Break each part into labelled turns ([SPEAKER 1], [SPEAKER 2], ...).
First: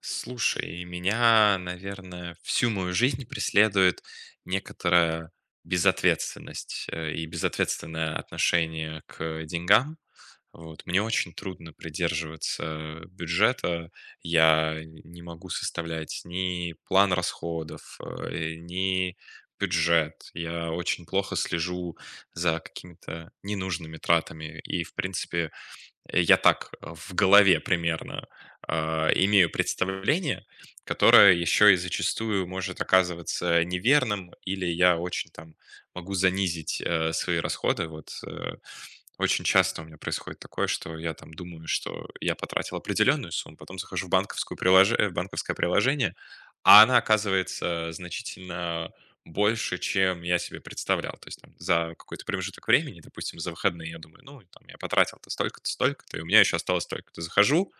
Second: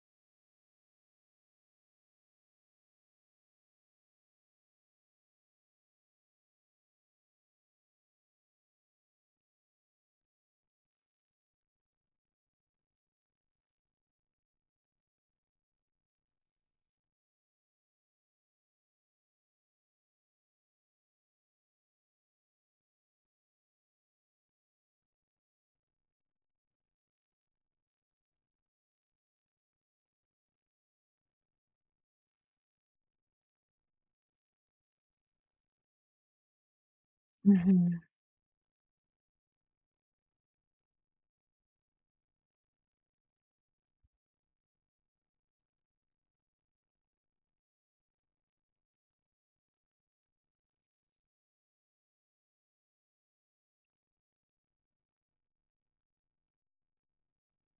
[SPEAKER 1] Слушай, меня, наверное, всю мою жизнь преследует некоторая безответственность и безответственное отношение к деньгам. Вот. Мне очень трудно придерживаться бюджета. Я не могу составлять ни план расходов, ни бюджет. Я очень плохо слежу за какими-то ненужными тратами. И, в принципе, я так в голове примерно имею представление, которое еще и зачастую может оказываться неверным, или я очень там могу занизить свои расходы.
[SPEAKER 2] Мгм.
[SPEAKER 1] Вот. Очень часто у меня происходит такое, что я там думаю, что я потратил определенную сумму, потом захожу в банковскую в банковское приложение, а она оказывается значительно больше, чем я себе представлял. То есть там за какой-то промежуток времени, допустим, за выходные, я думаю, ну, там я потратил-то столько-то, столько-то, и у меня еще осталось столько-то. Захожу,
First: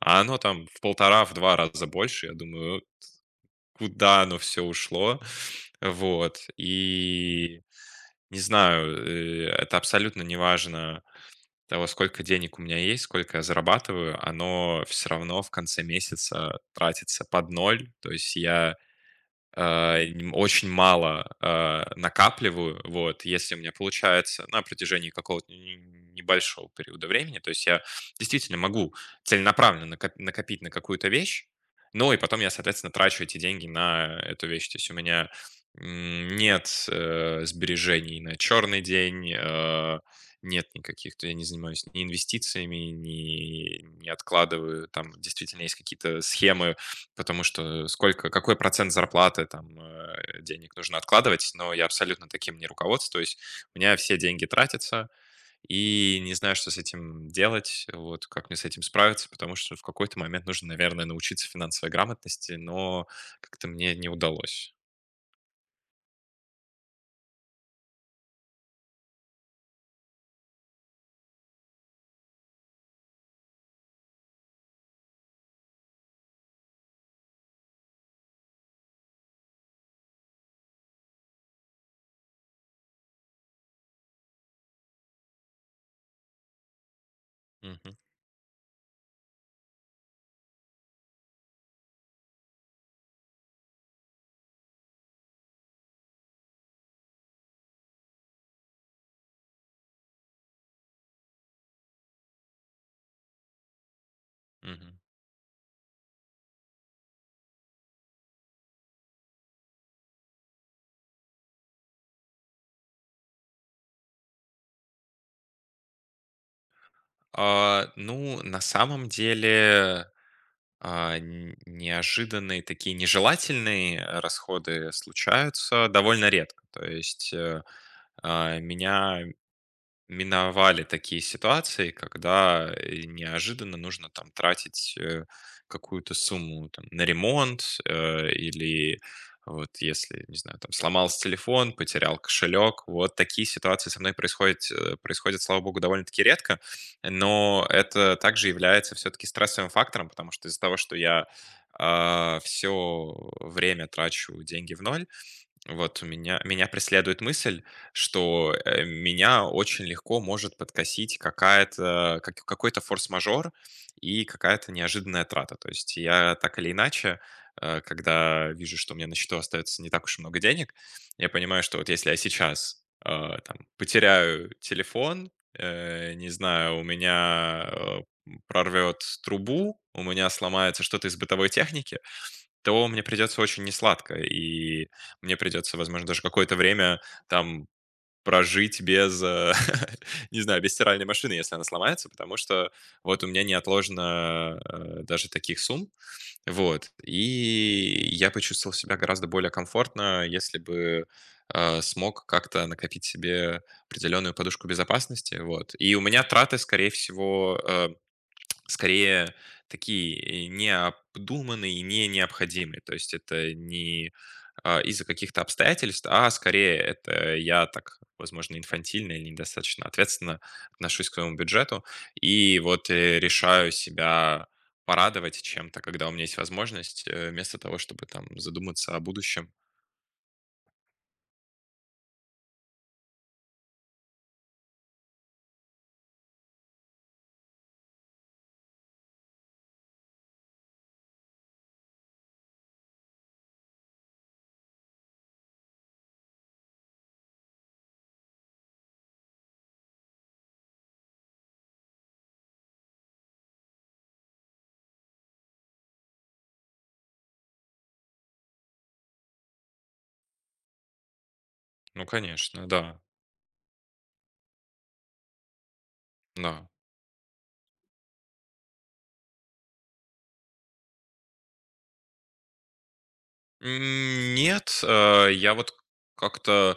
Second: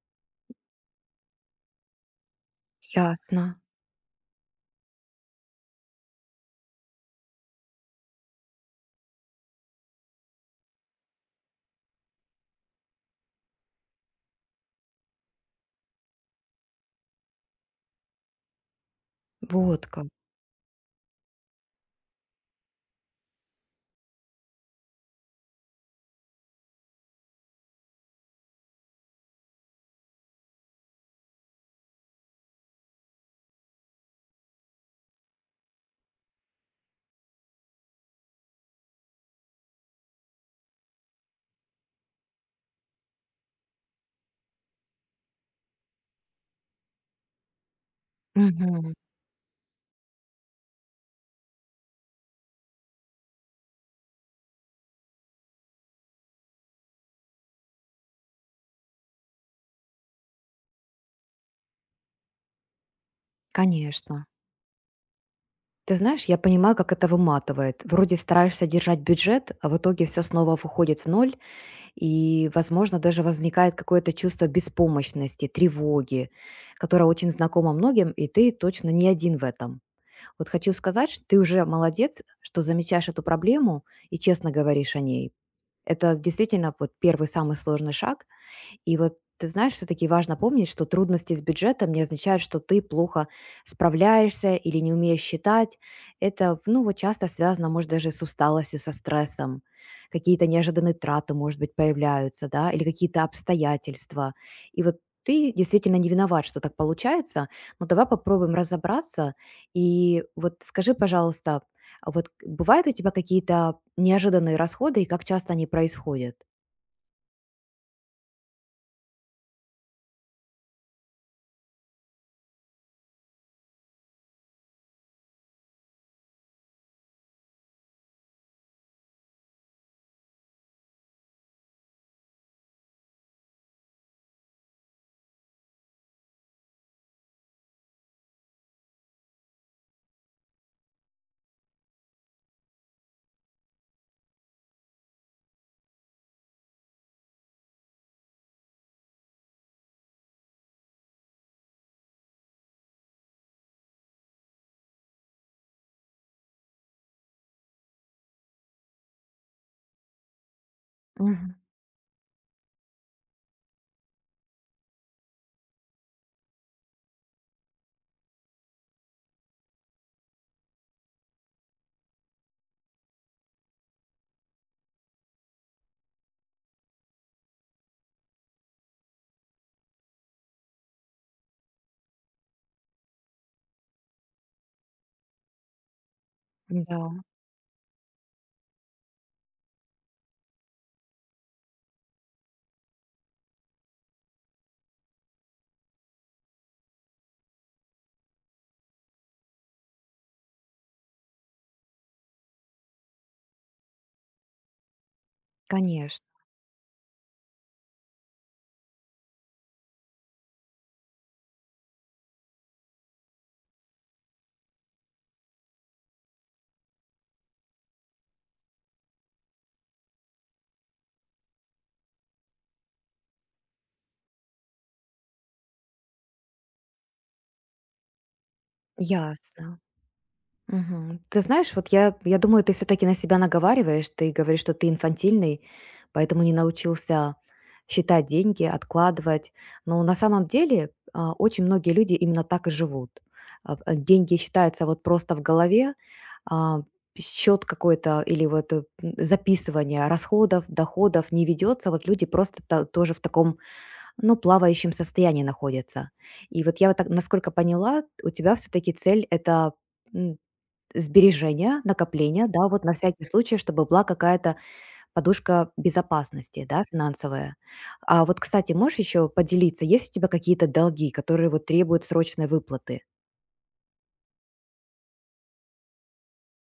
[SPEAKER 1] а оно там в полтора, в 2 раза больше. Я думаю,
[SPEAKER 2] Ясно.
[SPEAKER 1] куда оно все ушло? Вот. И не знаю, это абсолютно неважно того, сколько денег у меня есть, сколько я зарабатываю, оно все равно в конце месяца тратится под ноль. То есть я
[SPEAKER 2] Вот как.
[SPEAKER 1] нем очень мало, накапливаю. Вот, если у меня получается на протяжении какого-то не небольшого периода времени, то есть я действительно могу целенаправленно накопить на какую-то вещь, но и потом я, соответственно, трачу эти деньги на эту вещь. То есть у меня, нет, сбережений на черный день, нет никаких, то я не занимаюсь ни инвестициями, ни не откладываю. Там действительно есть какие-то схемы, потому что сколько какой процент
[SPEAKER 2] Мгм.
[SPEAKER 1] зарплаты, там, денег нужно откладывать, но я абсолютно таким не руководствуюсь. У меня все деньги тратятся, и не знаю, что с этим делать, вот, как мне с этим справиться, потому что в какой-то момент нужно, наверное, научиться финансовой грамотности, но как-то мне не
[SPEAKER 2] Конечно.
[SPEAKER 1] удалось.
[SPEAKER 2] Ты знаешь, я понимаю, как это выматывает. Вроде стараешься держать бюджет, а в итоге все снова выходит в ноль, и, возможно, даже возникает какое-то чувство беспомощности, тревоги, которое очень знакомо многим, и ты точно не один в этом. Вот хочу сказать, что ты уже молодец, что замечаешь эту проблему и честно говоришь о ней. Это действительно вот первый самый сложный
[SPEAKER 1] Мгм,
[SPEAKER 2] шаг. И вот ты знаешь, все-таки важно помнить, что трудности с бюджетом не означают, что ты плохо справляешься или не умеешь считать. Это, ну, вот часто связано, может, даже с усталостью, со стрессом. Какие-то неожиданные траты, может быть, появляются, да, или какие-то обстоятельства. И вот
[SPEAKER 1] мгм.
[SPEAKER 2] ты действительно не виноват, что так получается, но давай попробуем разобраться. И вот скажи, пожалуйста, а вот бывают у тебя какие-то неожиданные расходы и как часто они происходят?
[SPEAKER 1] Ну, на самом деле А, н неожиданные такие нежелательные, расходы случаются довольно редко. То есть, меня миновали такие ситуации, когда, неожиданно нужно там тратить, какую-то сумму там на ремонт, или вот если, не знаю, там сломался телефон, потерял кошелек. Вот такие ситуации со мной происходят, слава богу, довольно-таки редко, но это также является все-таки стрессовым фактором, потому что из-за того, что я, все время трачу деньги в ноль, вот у меня преследует мысль, что, меня очень легко может подкосить
[SPEAKER 2] Мгм.
[SPEAKER 1] какая-то как какой-то форс-мажор и какая-то неожиданная трата. То есть я так или иначе, когда вижу, что у меня на счету остается не так уж и много денег, я понимаю, что вот если я сейчас, там потеряю телефон, не знаю, у меня прорвет трубу, у меня сломается что-то из бытовой техники, то мне придется очень несладко, и мне придется, возможно, даже какое-то
[SPEAKER 2] Да,
[SPEAKER 1] время там прожить без, не знаю, без стиральной машины, если она сломается, потому что вот у меня не отложено даже таких сумм, вот. И я почувствовал себя гораздо более комфортно, если бы смог как-то накопить себе определенную подушку безопасности, вот. И у меня
[SPEAKER 2] конечно.
[SPEAKER 1] траты, скорее, такие необдуманные, не необходимые. То есть это не из-за каких-то обстоятельств, а скорее это я так, возможно, инфантильно или недостаточно ответственно отношусь к своему бюджету и вот решаю себя порадовать чем-то, когда у меня есть возможность, вместо того, чтобы там задуматься о будущем.
[SPEAKER 2] Ясно. Мгм. Ты знаешь, вот я думаю, ты все-таки на себя наговариваешь, ты говоришь, что ты инфантильный, поэтому не научился считать деньги, откладывать. Но на самом деле очень многие люди именно так и живут. Деньги считаются вот просто в голове, а, счет какой-то или вот записывание расходов, доходов не ведется. Вот люди просто тоже в таком, ну, плавающем состоянии находятся. И вот я вот так, насколько поняла, у тебя все-таки цель это м, сбережение,
[SPEAKER 1] Ну,
[SPEAKER 2] накопление,
[SPEAKER 1] конечно,
[SPEAKER 2] да, вот на
[SPEAKER 1] да,
[SPEAKER 2] всякий случай, чтобы была какая-то подушка безопасности,
[SPEAKER 1] да.
[SPEAKER 2] да, финансовая. А вот, кстати, можешь еще поделиться, есть у тебя какие-то долги, которые вот требуют срочной выплаты?
[SPEAKER 1] Нет, я вот как-то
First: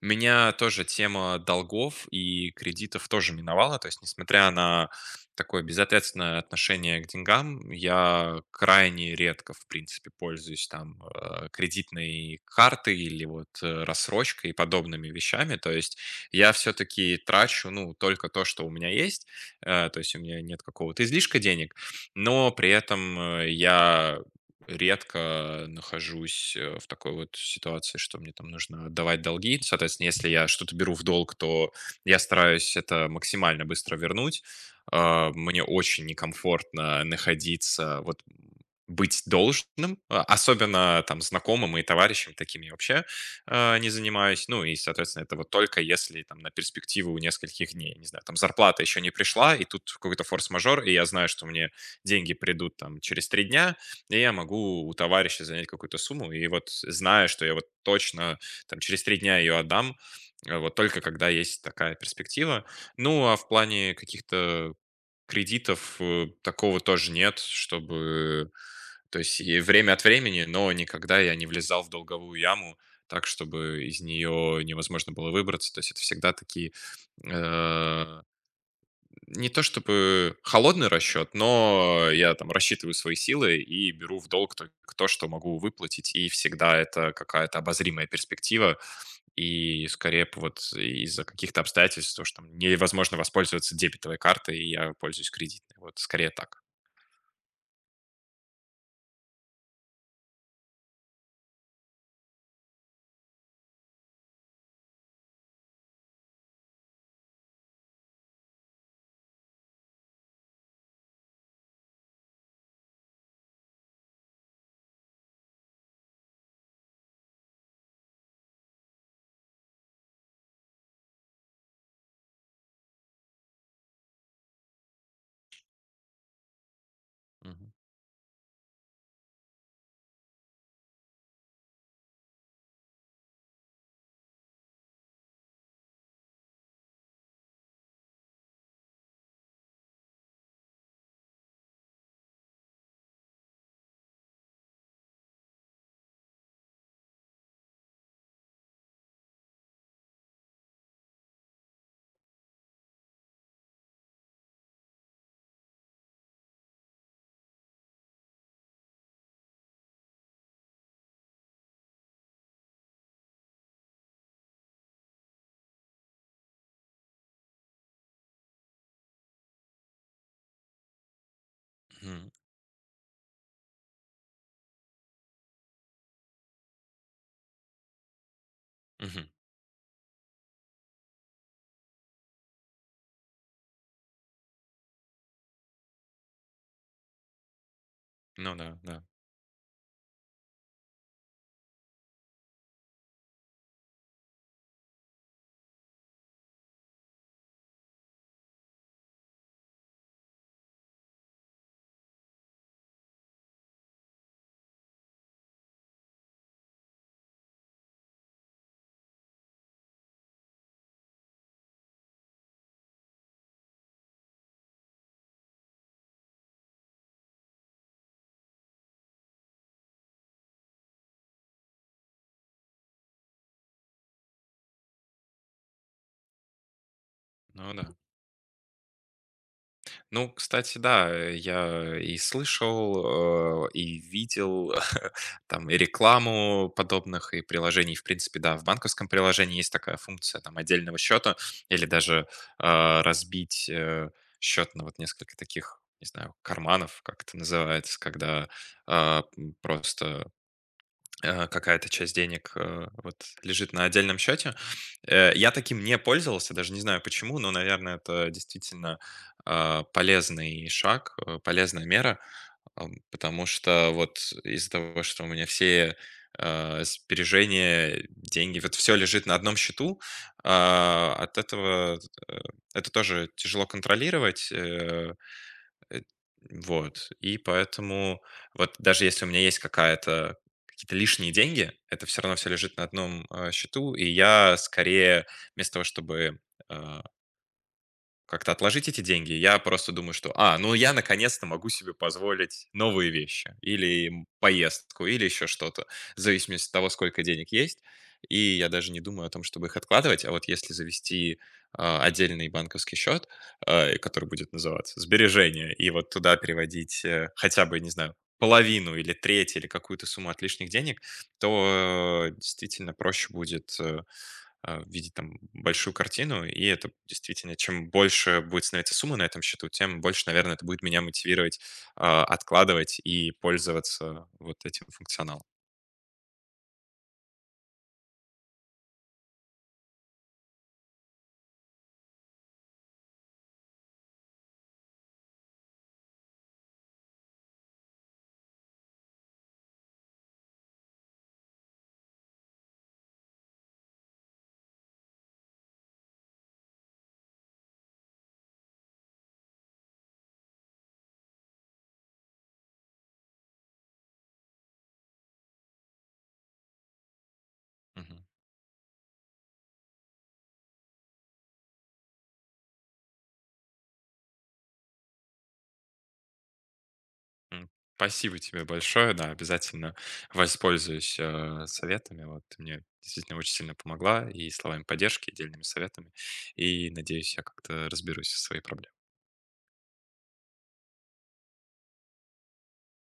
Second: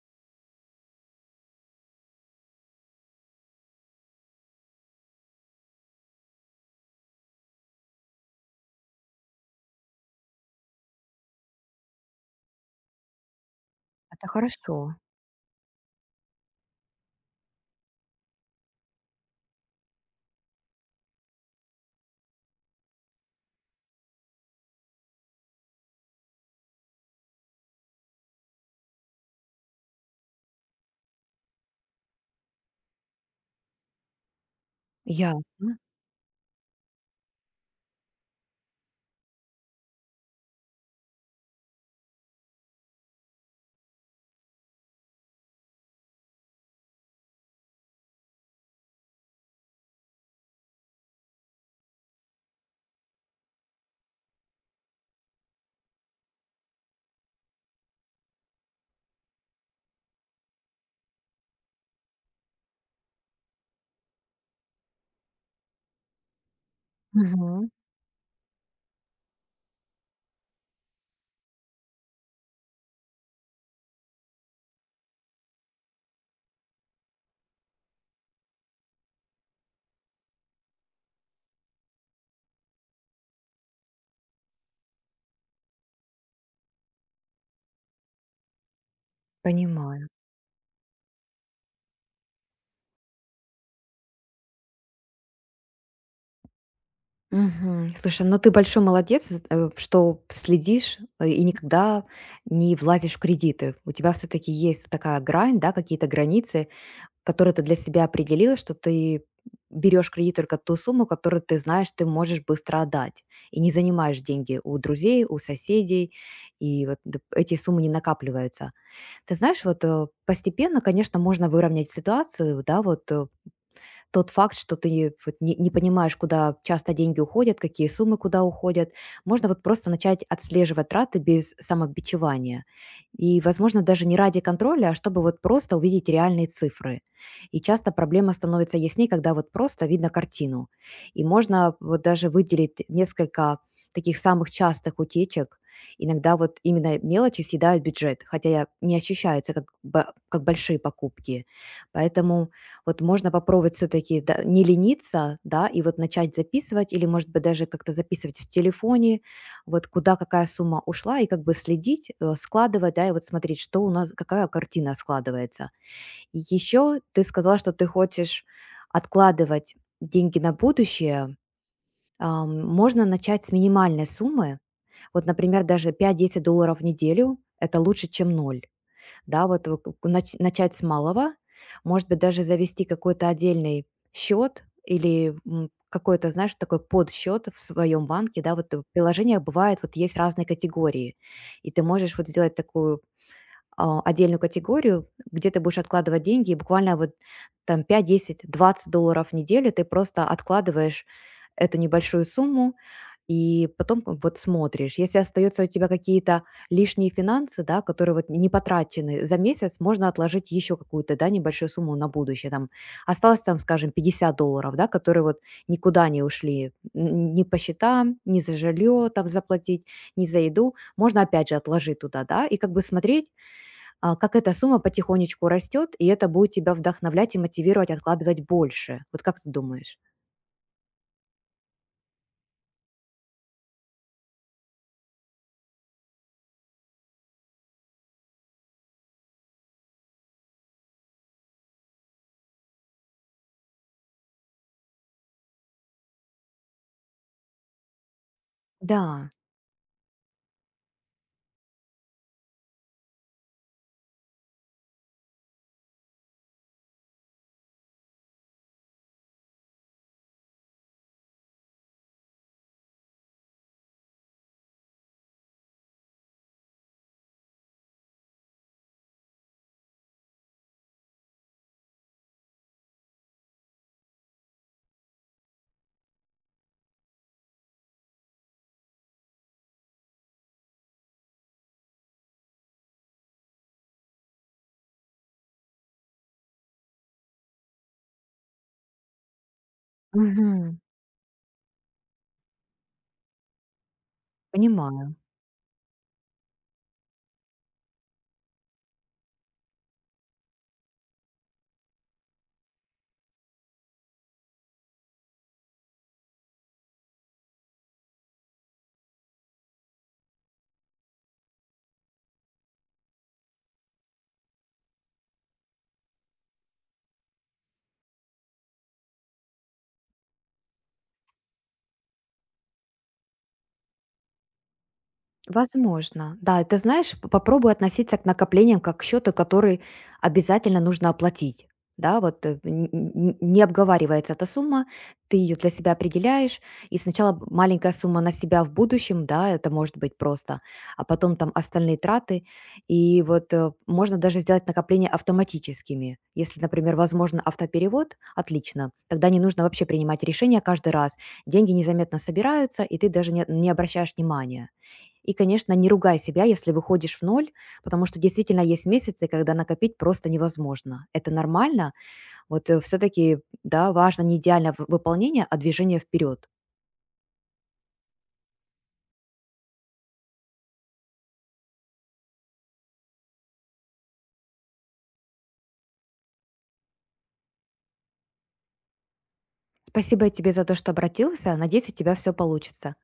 [SPEAKER 1] меня тоже тема долгов и кредитов тоже миновала. То есть, несмотря на такое безответственное отношение к деньгам, я крайне редко, в принципе, пользуюсь там кредитной картой или вот
[SPEAKER 2] Это
[SPEAKER 1] рассрочкой и
[SPEAKER 2] хорошо,
[SPEAKER 1] подобными вещами. То есть я все-таки трачу, ну, только то, что у меня есть. То есть у меня нет какого-то излишка денег, но при этом я редко нахожусь, в такой вот ситуации, что мне там нужно отдавать долги. Соответственно, если я что-то беру в долг, то я стараюсь это максимально быстро вернуть. Мне
[SPEAKER 2] ясно.
[SPEAKER 1] очень некомфортно находиться, вот, быть должным, особенно там знакомым и товарищам, такими вообще, не занимаюсь. Ну и, соответственно, это вот только если там на перспективу нескольких дней, не знаю, там зарплата еще не пришла, и тут какой-то форс-мажор, и я знаю, что мне деньги придут там через 3 дня, и я могу у товарища занять какую-то сумму, и вот зная, что я вот точно там через три дня ее отдам, вот только когда есть такая перспектива. Ну, а в плане каких-то кредитов такого тоже нет,
[SPEAKER 2] Мгм.
[SPEAKER 1] чтобы... То есть и время от времени, но никогда я не влезал в долговую яму так, чтобы из нее невозможно было выбраться. То есть это всегда такие э, не то чтобы холодный расчет, но я там рассчитываю свои силы и беру в долг только то, что могу выплатить, и всегда это какая-то обозримая перспектива, и
[SPEAKER 2] Понимаю.
[SPEAKER 1] скорее вот из-за каких-то обстоятельств, то, что там невозможно воспользоваться дебетовой картой, и я пользуюсь кредитной. Вот скорее так.
[SPEAKER 2] Мгм. Слушай, ну ты большой молодец, что следишь и никогда не влазишь в кредиты. У тебя все-таки есть такая грань, да, какие-то границы, которые ты для себя определила, что ты берешь кредит только ту сумму, которую ты знаешь, ты можешь быстро отдать. И не занимаешь деньги у друзей, у соседей, и вот эти суммы не накапливаются. Ты знаешь, вот постепенно, конечно, можно выровнять ситуацию, да, вот тот факт, что ты вот не понимаешь, куда часто деньги уходят,
[SPEAKER 1] Мгм.
[SPEAKER 2] какие суммы куда уходят, можно вот просто начать отслеживать траты без самобичевания. И, возможно, даже не ради контроля, а чтобы вот просто увидеть реальные цифры. И часто проблема становится ясней, когда вот просто видно картину. И можно вот даже выделить несколько таких самых частых утечек. Иногда вот именно мелочи съедают бюджет, хотя не ощущаются как, как большие покупки. Поэтому вот можно попробовать все-таки не лениться, да, и вот начать записывать, или, может быть, даже как-то записывать в телефоне, вот куда какая сумма ушла, и как бы следить, складывать, да, и вот смотреть, что у нас, какая картина складывается. И еще ты сказала, что ты хочешь откладывать деньги на будущее.
[SPEAKER 1] Мгм.
[SPEAKER 2] Можно начать с минимальной суммы, вот, например, даже 5-10 долларов в неделю, это лучше, чем ноль,
[SPEAKER 1] Мгм.
[SPEAKER 2] да, вот вы к нач начать с малого, может быть, даже завести какой-то отдельный счет или, какой-то, знаешь, такой подсчет в своем банке,
[SPEAKER 1] Ну
[SPEAKER 2] да, вот
[SPEAKER 1] да,
[SPEAKER 2] в
[SPEAKER 1] да.
[SPEAKER 2] приложениях бывает, вот есть разные категории, и ты можешь вот сделать такую отдельную категорию, где ты будешь откладывать деньги, и буквально вот там 5, 10, 20 долларов в неделю ты просто откладываешь эту небольшую сумму, и потом как вот смотришь. Если остаются у тебя какие-то лишние финансы, да, которые вот не потрачены за месяц, можно отложить еще какую-то, да, небольшую сумму на будущее. Там осталось там, скажем, 50 долларов, да, которые вот никуда не ушли, ни по счетам, ни за жилье там заплатить, ни за еду. Можно опять же отложить туда, да, и как бы смотреть, как эта сумма потихонечку растет, и это будет тебя вдохновлять и
[SPEAKER 1] Ну да.
[SPEAKER 2] мотивировать откладывать больше. Вот как ты думаешь?
[SPEAKER 1] Ну, кстати, да, я и слышал, и видел там и рекламу подобных и приложений. В принципе, да, в банковском приложении есть такая функция там отдельного счета или даже разбить счет на вот несколько таких, не знаю, карманов, как это называется, когда
[SPEAKER 2] Да.
[SPEAKER 1] просто какая-то часть денег вот лежит на отдельном счете. Я таким не пользовался, даже не знаю почему, но, наверное, это действительно полезный шаг, полезная мера, потому что вот из-за того, что у меня все сбережения, деньги, вот все лежит на одном счету, от этого э, это тоже тяжело контролировать. Э, вот. И поэтому вот даже если у меня есть какая-то какие-то лишние деньги, это все равно все лежит на одном, счету, и я скорее вместо того, чтобы, э как-то отложить эти деньги. Я просто думаю, что, ну
[SPEAKER 2] Мгм.
[SPEAKER 1] я наконец-то могу себе позволить новые вещи или поездку,
[SPEAKER 2] Понимаю.
[SPEAKER 1] или еще что-то, в зависимости от того, сколько денег есть. И я даже не думаю о том, чтобы их откладывать. А вот если завести отдельный банковский счет, и который будет называться сбережение, и вот туда переводить хотя бы, не знаю, половину или треть или какую-то сумму от лишних денег, то действительно проще будет видеть там большую картину, и это действительно, чем больше будет становиться сумма на этом счету, тем больше, наверное, это будет меня мотивировать откладывать и пользоваться вот этим функционалом.
[SPEAKER 2] Возможно, да. И ты знаешь, п попробуй относиться к накоплениям как к счету, который обязательно нужно оплатить. Да, вот, н н не обговаривается эта сумма, ты ее для себя определяешь, и сначала б маленькая сумма на себя в будущем, да, это может быть просто, а потом там остальные траты. И вот, можно даже сделать накопления автоматическими. Если, например, возможно автоперевод, отлично, тогда не нужно вообще принимать решения каждый раз. Деньги незаметно собираются, и ты даже не обращаешь внимания. И, конечно, не ругай себя, если выходишь в ноль, потому что
[SPEAKER 1] Мгм.
[SPEAKER 2] действительно есть месяцы, когда накопить просто невозможно. Это нормально. Вот все-таки, да, важно не идеальное выполнение, а движение вперед.
[SPEAKER 1] М, Спасибо тебе большое, да, обязательно воспользуюсь советами, вот ты мне действительно очень сильно помогла и словами поддержки, и дельными советами, и надеюсь, я как-то разберусь со своей проблемой.
[SPEAKER 2] Спасибо тебе за то, что обратился. Надеюсь, у тебя все получится.